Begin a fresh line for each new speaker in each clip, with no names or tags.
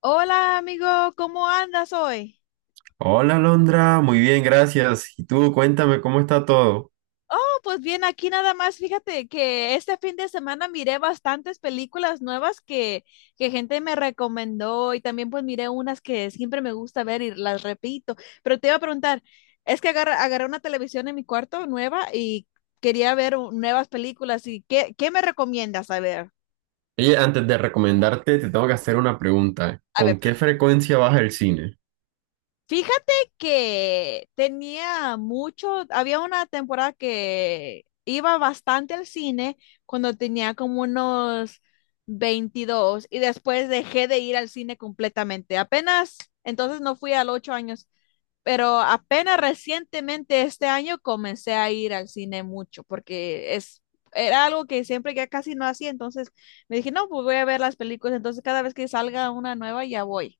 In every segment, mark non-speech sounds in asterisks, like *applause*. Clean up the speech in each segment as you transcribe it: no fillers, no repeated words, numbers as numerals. Hola amigo, ¿cómo andas hoy?
Hola, Alondra, muy bien, gracias. Y tú, cuéntame cómo está todo.
No, pues bien, aquí nada más, fíjate que este fin de semana miré bastantes películas nuevas que gente me recomendó y también pues miré unas que siempre me gusta ver y las repito, pero te iba a preguntar, es que agarré una televisión en mi cuarto nueva y quería ver nuevas películas y ¿qué me recomiendas?
Oye, antes de recomendarte, te tengo que hacer una pregunta.
A ver,
¿Con qué frecuencia vas al cine?
Fíjate que tenía mucho, había una temporada que iba bastante al cine cuando tenía como unos 22, y después dejé de ir al cine completamente. Entonces no fui a los 8 años, pero apenas recientemente este año comencé a ir al cine mucho porque era algo que siempre ya casi no hacía. Entonces me dije, no, pues voy a ver las películas, entonces cada vez que salga una nueva ya voy.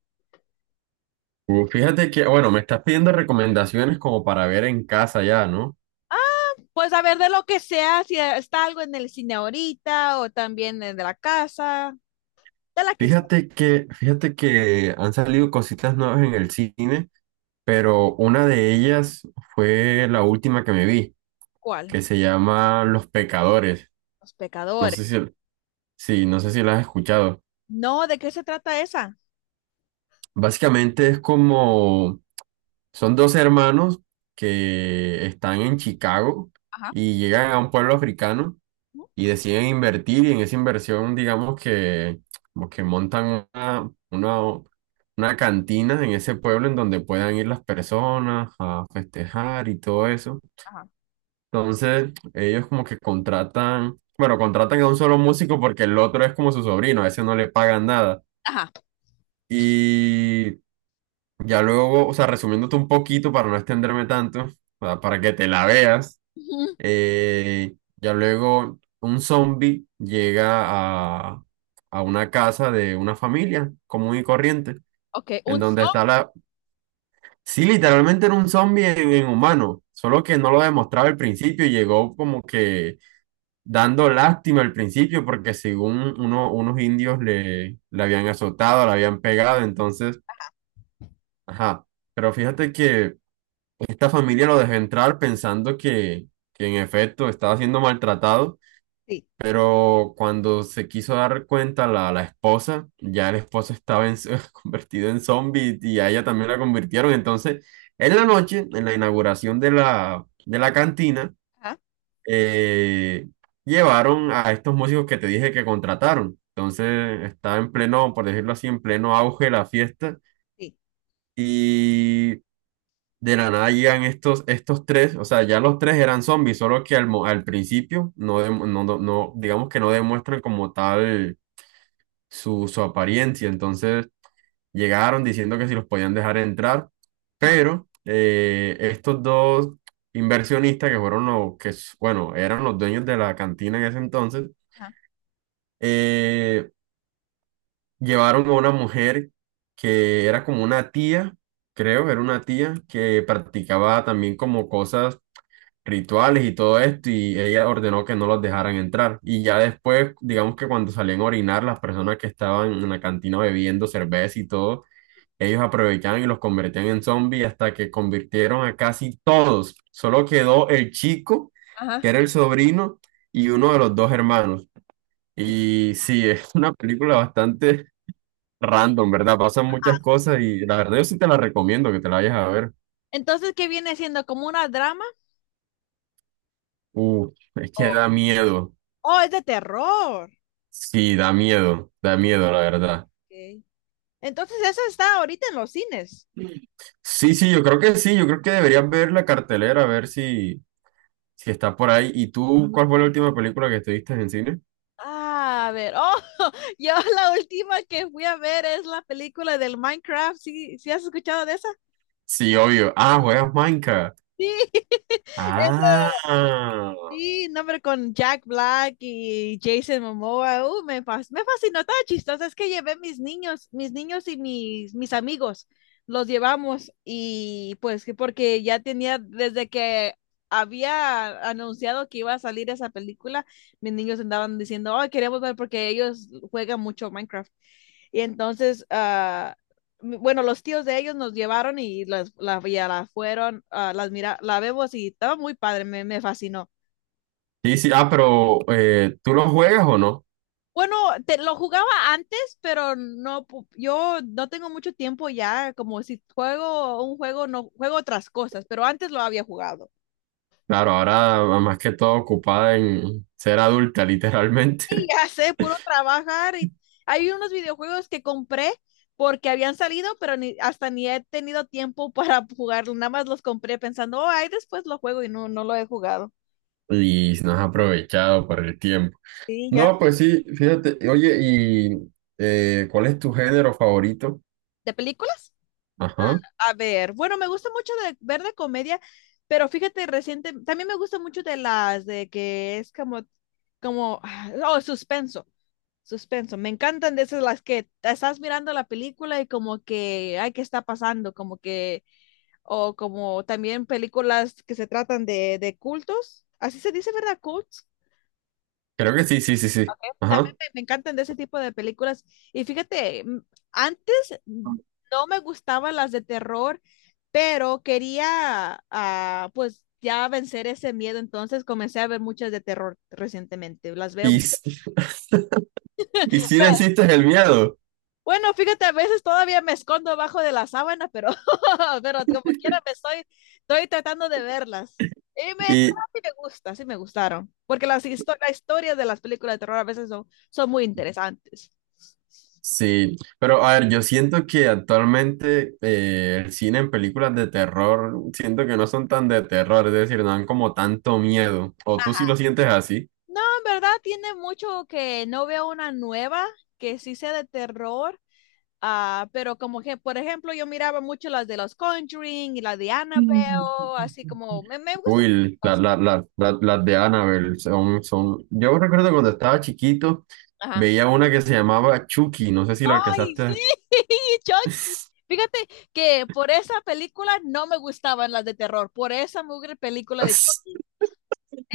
Bueno, me estás pidiendo recomendaciones como para ver en casa ya, ¿no?
Pues a ver, de lo que sea, si está algo en el cine ahorita o también de la casa, de la que sea.
Fíjate que, han salido cositas nuevas en el cine, pero una de ellas fue la última que me vi,
¿Cuál?
que se llama Los Pecadores.
Los
No sé
pecadores.
si, sí, no sé si la has escuchado.
No, ¿de qué se trata esa?
Básicamente es como son dos hermanos que están en Chicago
Ajá.
y llegan a un pueblo africano
¿Mm?
y deciden invertir, y en esa inversión digamos que como que montan una cantina en ese pueblo en donde puedan ir las personas a festejar y todo eso.
Ajá.
Entonces ellos como que contratan, bueno, contratan a un solo músico porque el otro es como su sobrino, a ese no le pagan nada.
Ajá.
Y ya luego, o sea, resumiéndote un poquito para no extenderme tanto, para que te la veas,
Ujú.
ya luego un zombie llega a, a una casa de una familia común y corriente,
Ok,
en
un
donde está la... Sí, literalmente era un zombie en humano, solo que no lo demostraba al principio y llegó como que dando lástima al principio porque según unos indios le habían azotado, le habían pegado, entonces, ajá, pero fíjate que... Esta familia lo dejó entrar pensando que en efecto estaba siendo maltratado,
zombie.
pero cuando se quiso dar cuenta la esposa, ya el esposo estaba *laughs* convertido en zombie y a ella también la convirtieron. Entonces, en la noche, en la inauguración de de la cantina,
Ajá.
eh, llevaron a estos músicos que te dije que contrataron. Entonces, está en pleno, por decirlo así, en pleno auge la fiesta.
Sí.
Y de la nada llegan estos tres, o sea, ya los tres eran zombies, solo que al principio no, digamos que no demuestran como tal su apariencia. Entonces llegaron diciendo que si los podían dejar entrar,
Ajá.
pero estos dos inversionistas que fueron los bueno, eran los dueños de la cantina en ese entonces,
Ajá.
eh, llevaron a una mujer que era como una tía, creo, era una tía que practicaba también como cosas rituales y todo esto, y ella ordenó que no los dejaran entrar. Y ya después, digamos que cuando salían a orinar, las personas que estaban en la cantina bebiendo cerveza y todo, ellos aprovechaban y los convertían en zombies hasta que convirtieron a casi todos. Solo quedó el chico,
Ajá.
que era el sobrino, y uno de los dos hermanos. Y sí, *laughs* es una película bastante random, ¿verdad? Pasan muchas cosas y la verdad yo sí te la recomiendo que te la vayas a ver.
Entonces, ¿qué viene siendo? ¿Como una drama?
Es que
O
da miedo.
Oh, es de terror.
Sí, da miedo, la verdad.
Ok. Entonces, esa está ahorita en los cines.
Sí, sí, yo creo que sí, yo creo que deberías ver la cartelera, a ver si está por ahí. ¿Y tú cuál fue la última película que estuviste en cine?
Ah, a ver. Oh, *laughs* yo la última que fui a ver es la película del Minecraft. ¿Sí, sí has escuchado de esa?
Sí, obvio. Ah, juegas Minecraft.
Sí, eso.
Ah,
Sí, no, pero con Jack Black y Jason Momoa, me, me fascinó, estaba chistoso, es que llevé mis niños, mis amigos, los llevamos y pues que porque ya tenía, desde que había anunciado que iba a salir esa película, mis niños andaban diciendo, oh, queremos ver porque ellos juegan mucho Minecraft. Y entonces, bueno, los tíos de ellos nos llevaron y ya la fueron, ah, las mira, la vemos y estaba muy padre, me fascinó.
sí, sí, pero ¿tú lo juegas o no?
Bueno, lo jugaba antes, pero no, yo no tengo mucho tiempo ya, como si juego un juego, no juego otras cosas, pero antes lo había jugado.
Claro, ahora más que todo ocupada en ser adulta,
Y
literalmente.
ya sé, puro trabajar, y hay unos videojuegos que compré porque habían salido, pero ni, hasta ni he tenido tiempo *laughs* para jugarlo, nada más los compré pensando, oh, ahí después lo juego y no, no lo he jugado.
*laughs* Y no has aprovechado por el tiempo.
Sí, ya.
No, pues sí, fíjate, oye, ¿y cuál es tu género favorito?
¿De películas?
Ajá.
A ver, bueno, me gusta mucho de ver de comedia, pero fíjate, reciente, también me gusta mucho de las de que es como, como, ah, oh, suspenso, suspenso. Me encantan de esas, las que te estás mirando la película y como que, ay, ¿qué está pasando? Como que, o como también películas que se tratan de cultos. Así se dice, ¿verdad? Cults
Creo que sí, sí, sí, sí. Ajá.
también me encantan de ese tipo de películas. Y fíjate, antes no me gustaban las de terror, pero quería, ah, pues, ya vencer ese miedo. Entonces comencé a ver muchas de terror recientemente. Las veo.
Y, sí- *laughs* y sí necesitas el miedo.
Bueno, fíjate, a veces todavía me escondo abajo de la sábana, pero, *laughs* pero como quiera estoy tratando de verlas. Y
Y
sí me gusta, sí me gustaron. Porque las historias de las películas de terror a veces son, son muy interesantes.
sí, pero a ver, yo siento que actualmente el cine en películas de terror, siento que no son tan de terror, es decir, no dan como tanto miedo. ¿O tú sí lo
Ajá.
sientes así?
No, en verdad tiene mucho que no veo una nueva que sí sea de terror, ah, pero como que, por ejemplo, yo miraba mucho las de los Conjuring y la de Annabelle, así como, me gustan.
Uy,
las-
las de Annabelle son, son... Yo recuerdo cuando estaba chiquito,
Ajá.
veía una que se llamaba Chucky, no sé si la
Ay,
alcanzaste.
sí, *laughs* Chucky.
*laughs*
Fíjate que por esa película no me gustaban las de terror, por esa mugre película de Chucky.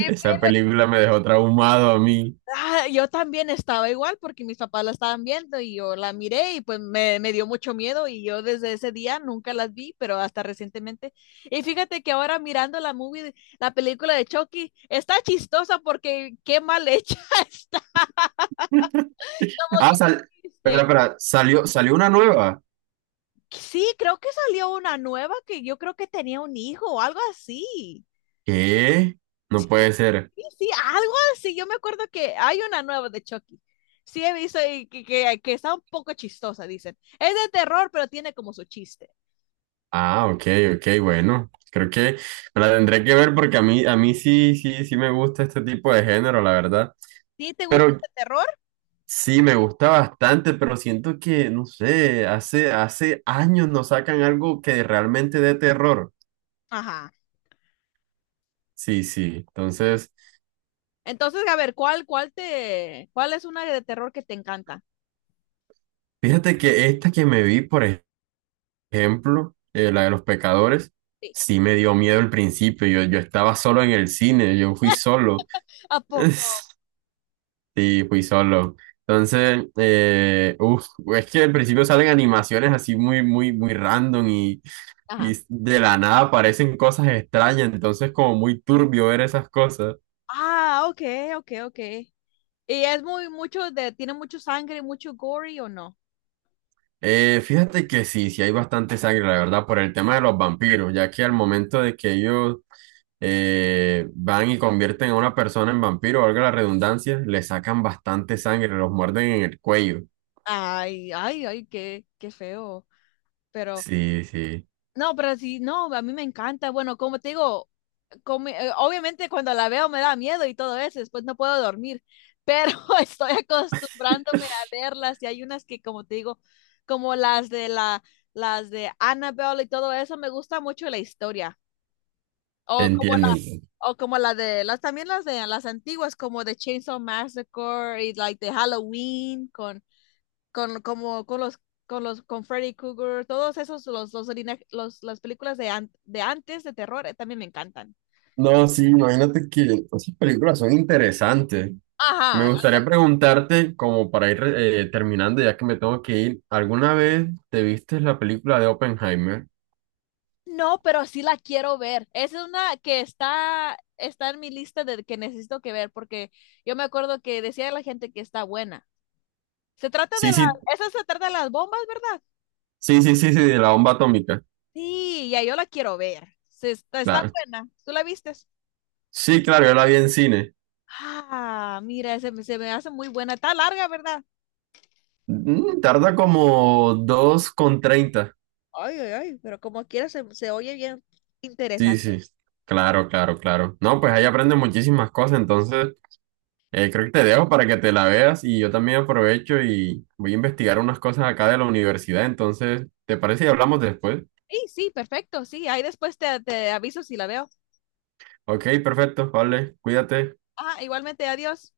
Esa película me dejó traumado a mí.
Ah, yo también estaba igual porque mis papás la estaban viendo y yo la miré y pues me dio mucho miedo y yo desde ese día nunca las vi, pero hasta recientemente. Y fíjate que ahora mirando la movie, la película de Chucky, está chistosa porque qué mal hecha *laughs* está. Como
Ah,
que
sal... Espera,
este,
espera, salió una nueva.
sí, creo que salió una nueva que yo creo que tenía un hijo o algo así.
¿Qué? No puede ser.
Sí, sí algo así. Yo me acuerdo que hay una nueva de Chucky. Sí, he visto y que está un poco chistosa, dicen. Es de terror, pero tiene como su chiste.
Ah, ok, ok, bueno. Creo que me la tendré que ver porque a mí sí, sí, sí me gusta este tipo de género, la verdad.
¿Sí te gusta
Pero
el terror?
sí, me gusta bastante, pero siento que, no sé, hace años nos sacan algo que realmente dé terror.
Ajá.
Sí, sí.
Sí.
Entonces,
Entonces, a ver, ¿ cuál es una de terror que te encanta?
fíjate que esta que me vi, por ejemplo, la de los pecadores,
Sí.
sí me dio miedo al principio. Yo estaba solo en el cine, yo fui
*laughs*
solo.
¿A
*laughs*
poco?
Sí, fui solo. Entonces, es que al principio salen animaciones así muy, muy, muy random y
Ajá.
de la nada aparecen cosas extrañas. Entonces, como muy turbio ver esas cosas.
Ah, ok, ok, ok. ¿Y es muy, mucho de, tiene mucho sangre, mucho gory o no?
Fíjate que sí, sí hay bastante sangre, la verdad, por el tema de los vampiros, ya que al momento de que ellos van y convierten a una persona en vampiro, valga la redundancia, le sacan bastante sangre, los muerden en el cuello.
Ay, ay, ay, qué, qué feo. Pero
Sí, sí,
no, pero sí, no, a mí me encanta. Bueno, como te digo, obviamente cuando la veo me da miedo y todo eso, después no puedo dormir, pero *laughs* estoy acostumbrándome a verlas, y hay unas que, como te digo, como las de Annabelle y todo eso, me gusta mucho la historia. O como la,
entiendo, entiendo.
o como la de, las también las de las antiguas, como de Chainsaw Massacre y like de Halloween con con con Freddy Krueger, todos esos, las películas de, de antes, de terror, también me encantan.
No, sí, imagínate que esas películas son interesantes.
Ajá.
Me gustaría preguntarte, como para ir terminando, ya que me tengo que ir, ¿alguna vez te viste la película de Oppenheimer?
No, pero sí la quiero ver. Esa es una que está, está en mi lista de que necesito que ver, porque yo me acuerdo que decía la gente que está buena. Se trata
Sí, sí,
esa se trata de las bombas, ¿verdad?
sí, de la bomba atómica.
Sí, ya yo la quiero ver. Se está, está
Claro.
buena. ¿Tú la vistes?
Sí, claro, yo la vi en cine.
Ah, mira, se me hace muy buena. Está larga, ¿verdad?
Mm, tarda como 2:30.
Ay, ay, ay, pero como quiera se, se oye bien
Sí,
interesante.
sí, claro, no, pues ahí aprendes muchísimas cosas, entonces creo que te dejo para que te la veas y yo también aprovecho y voy a investigar unas cosas acá de la universidad. Entonces, ¿te parece y hablamos después?
Sí, sí, perfecto, sí, ahí después te, te aviso si la veo.
Ok, perfecto, vale, cuídate.
Ah, igualmente, adiós.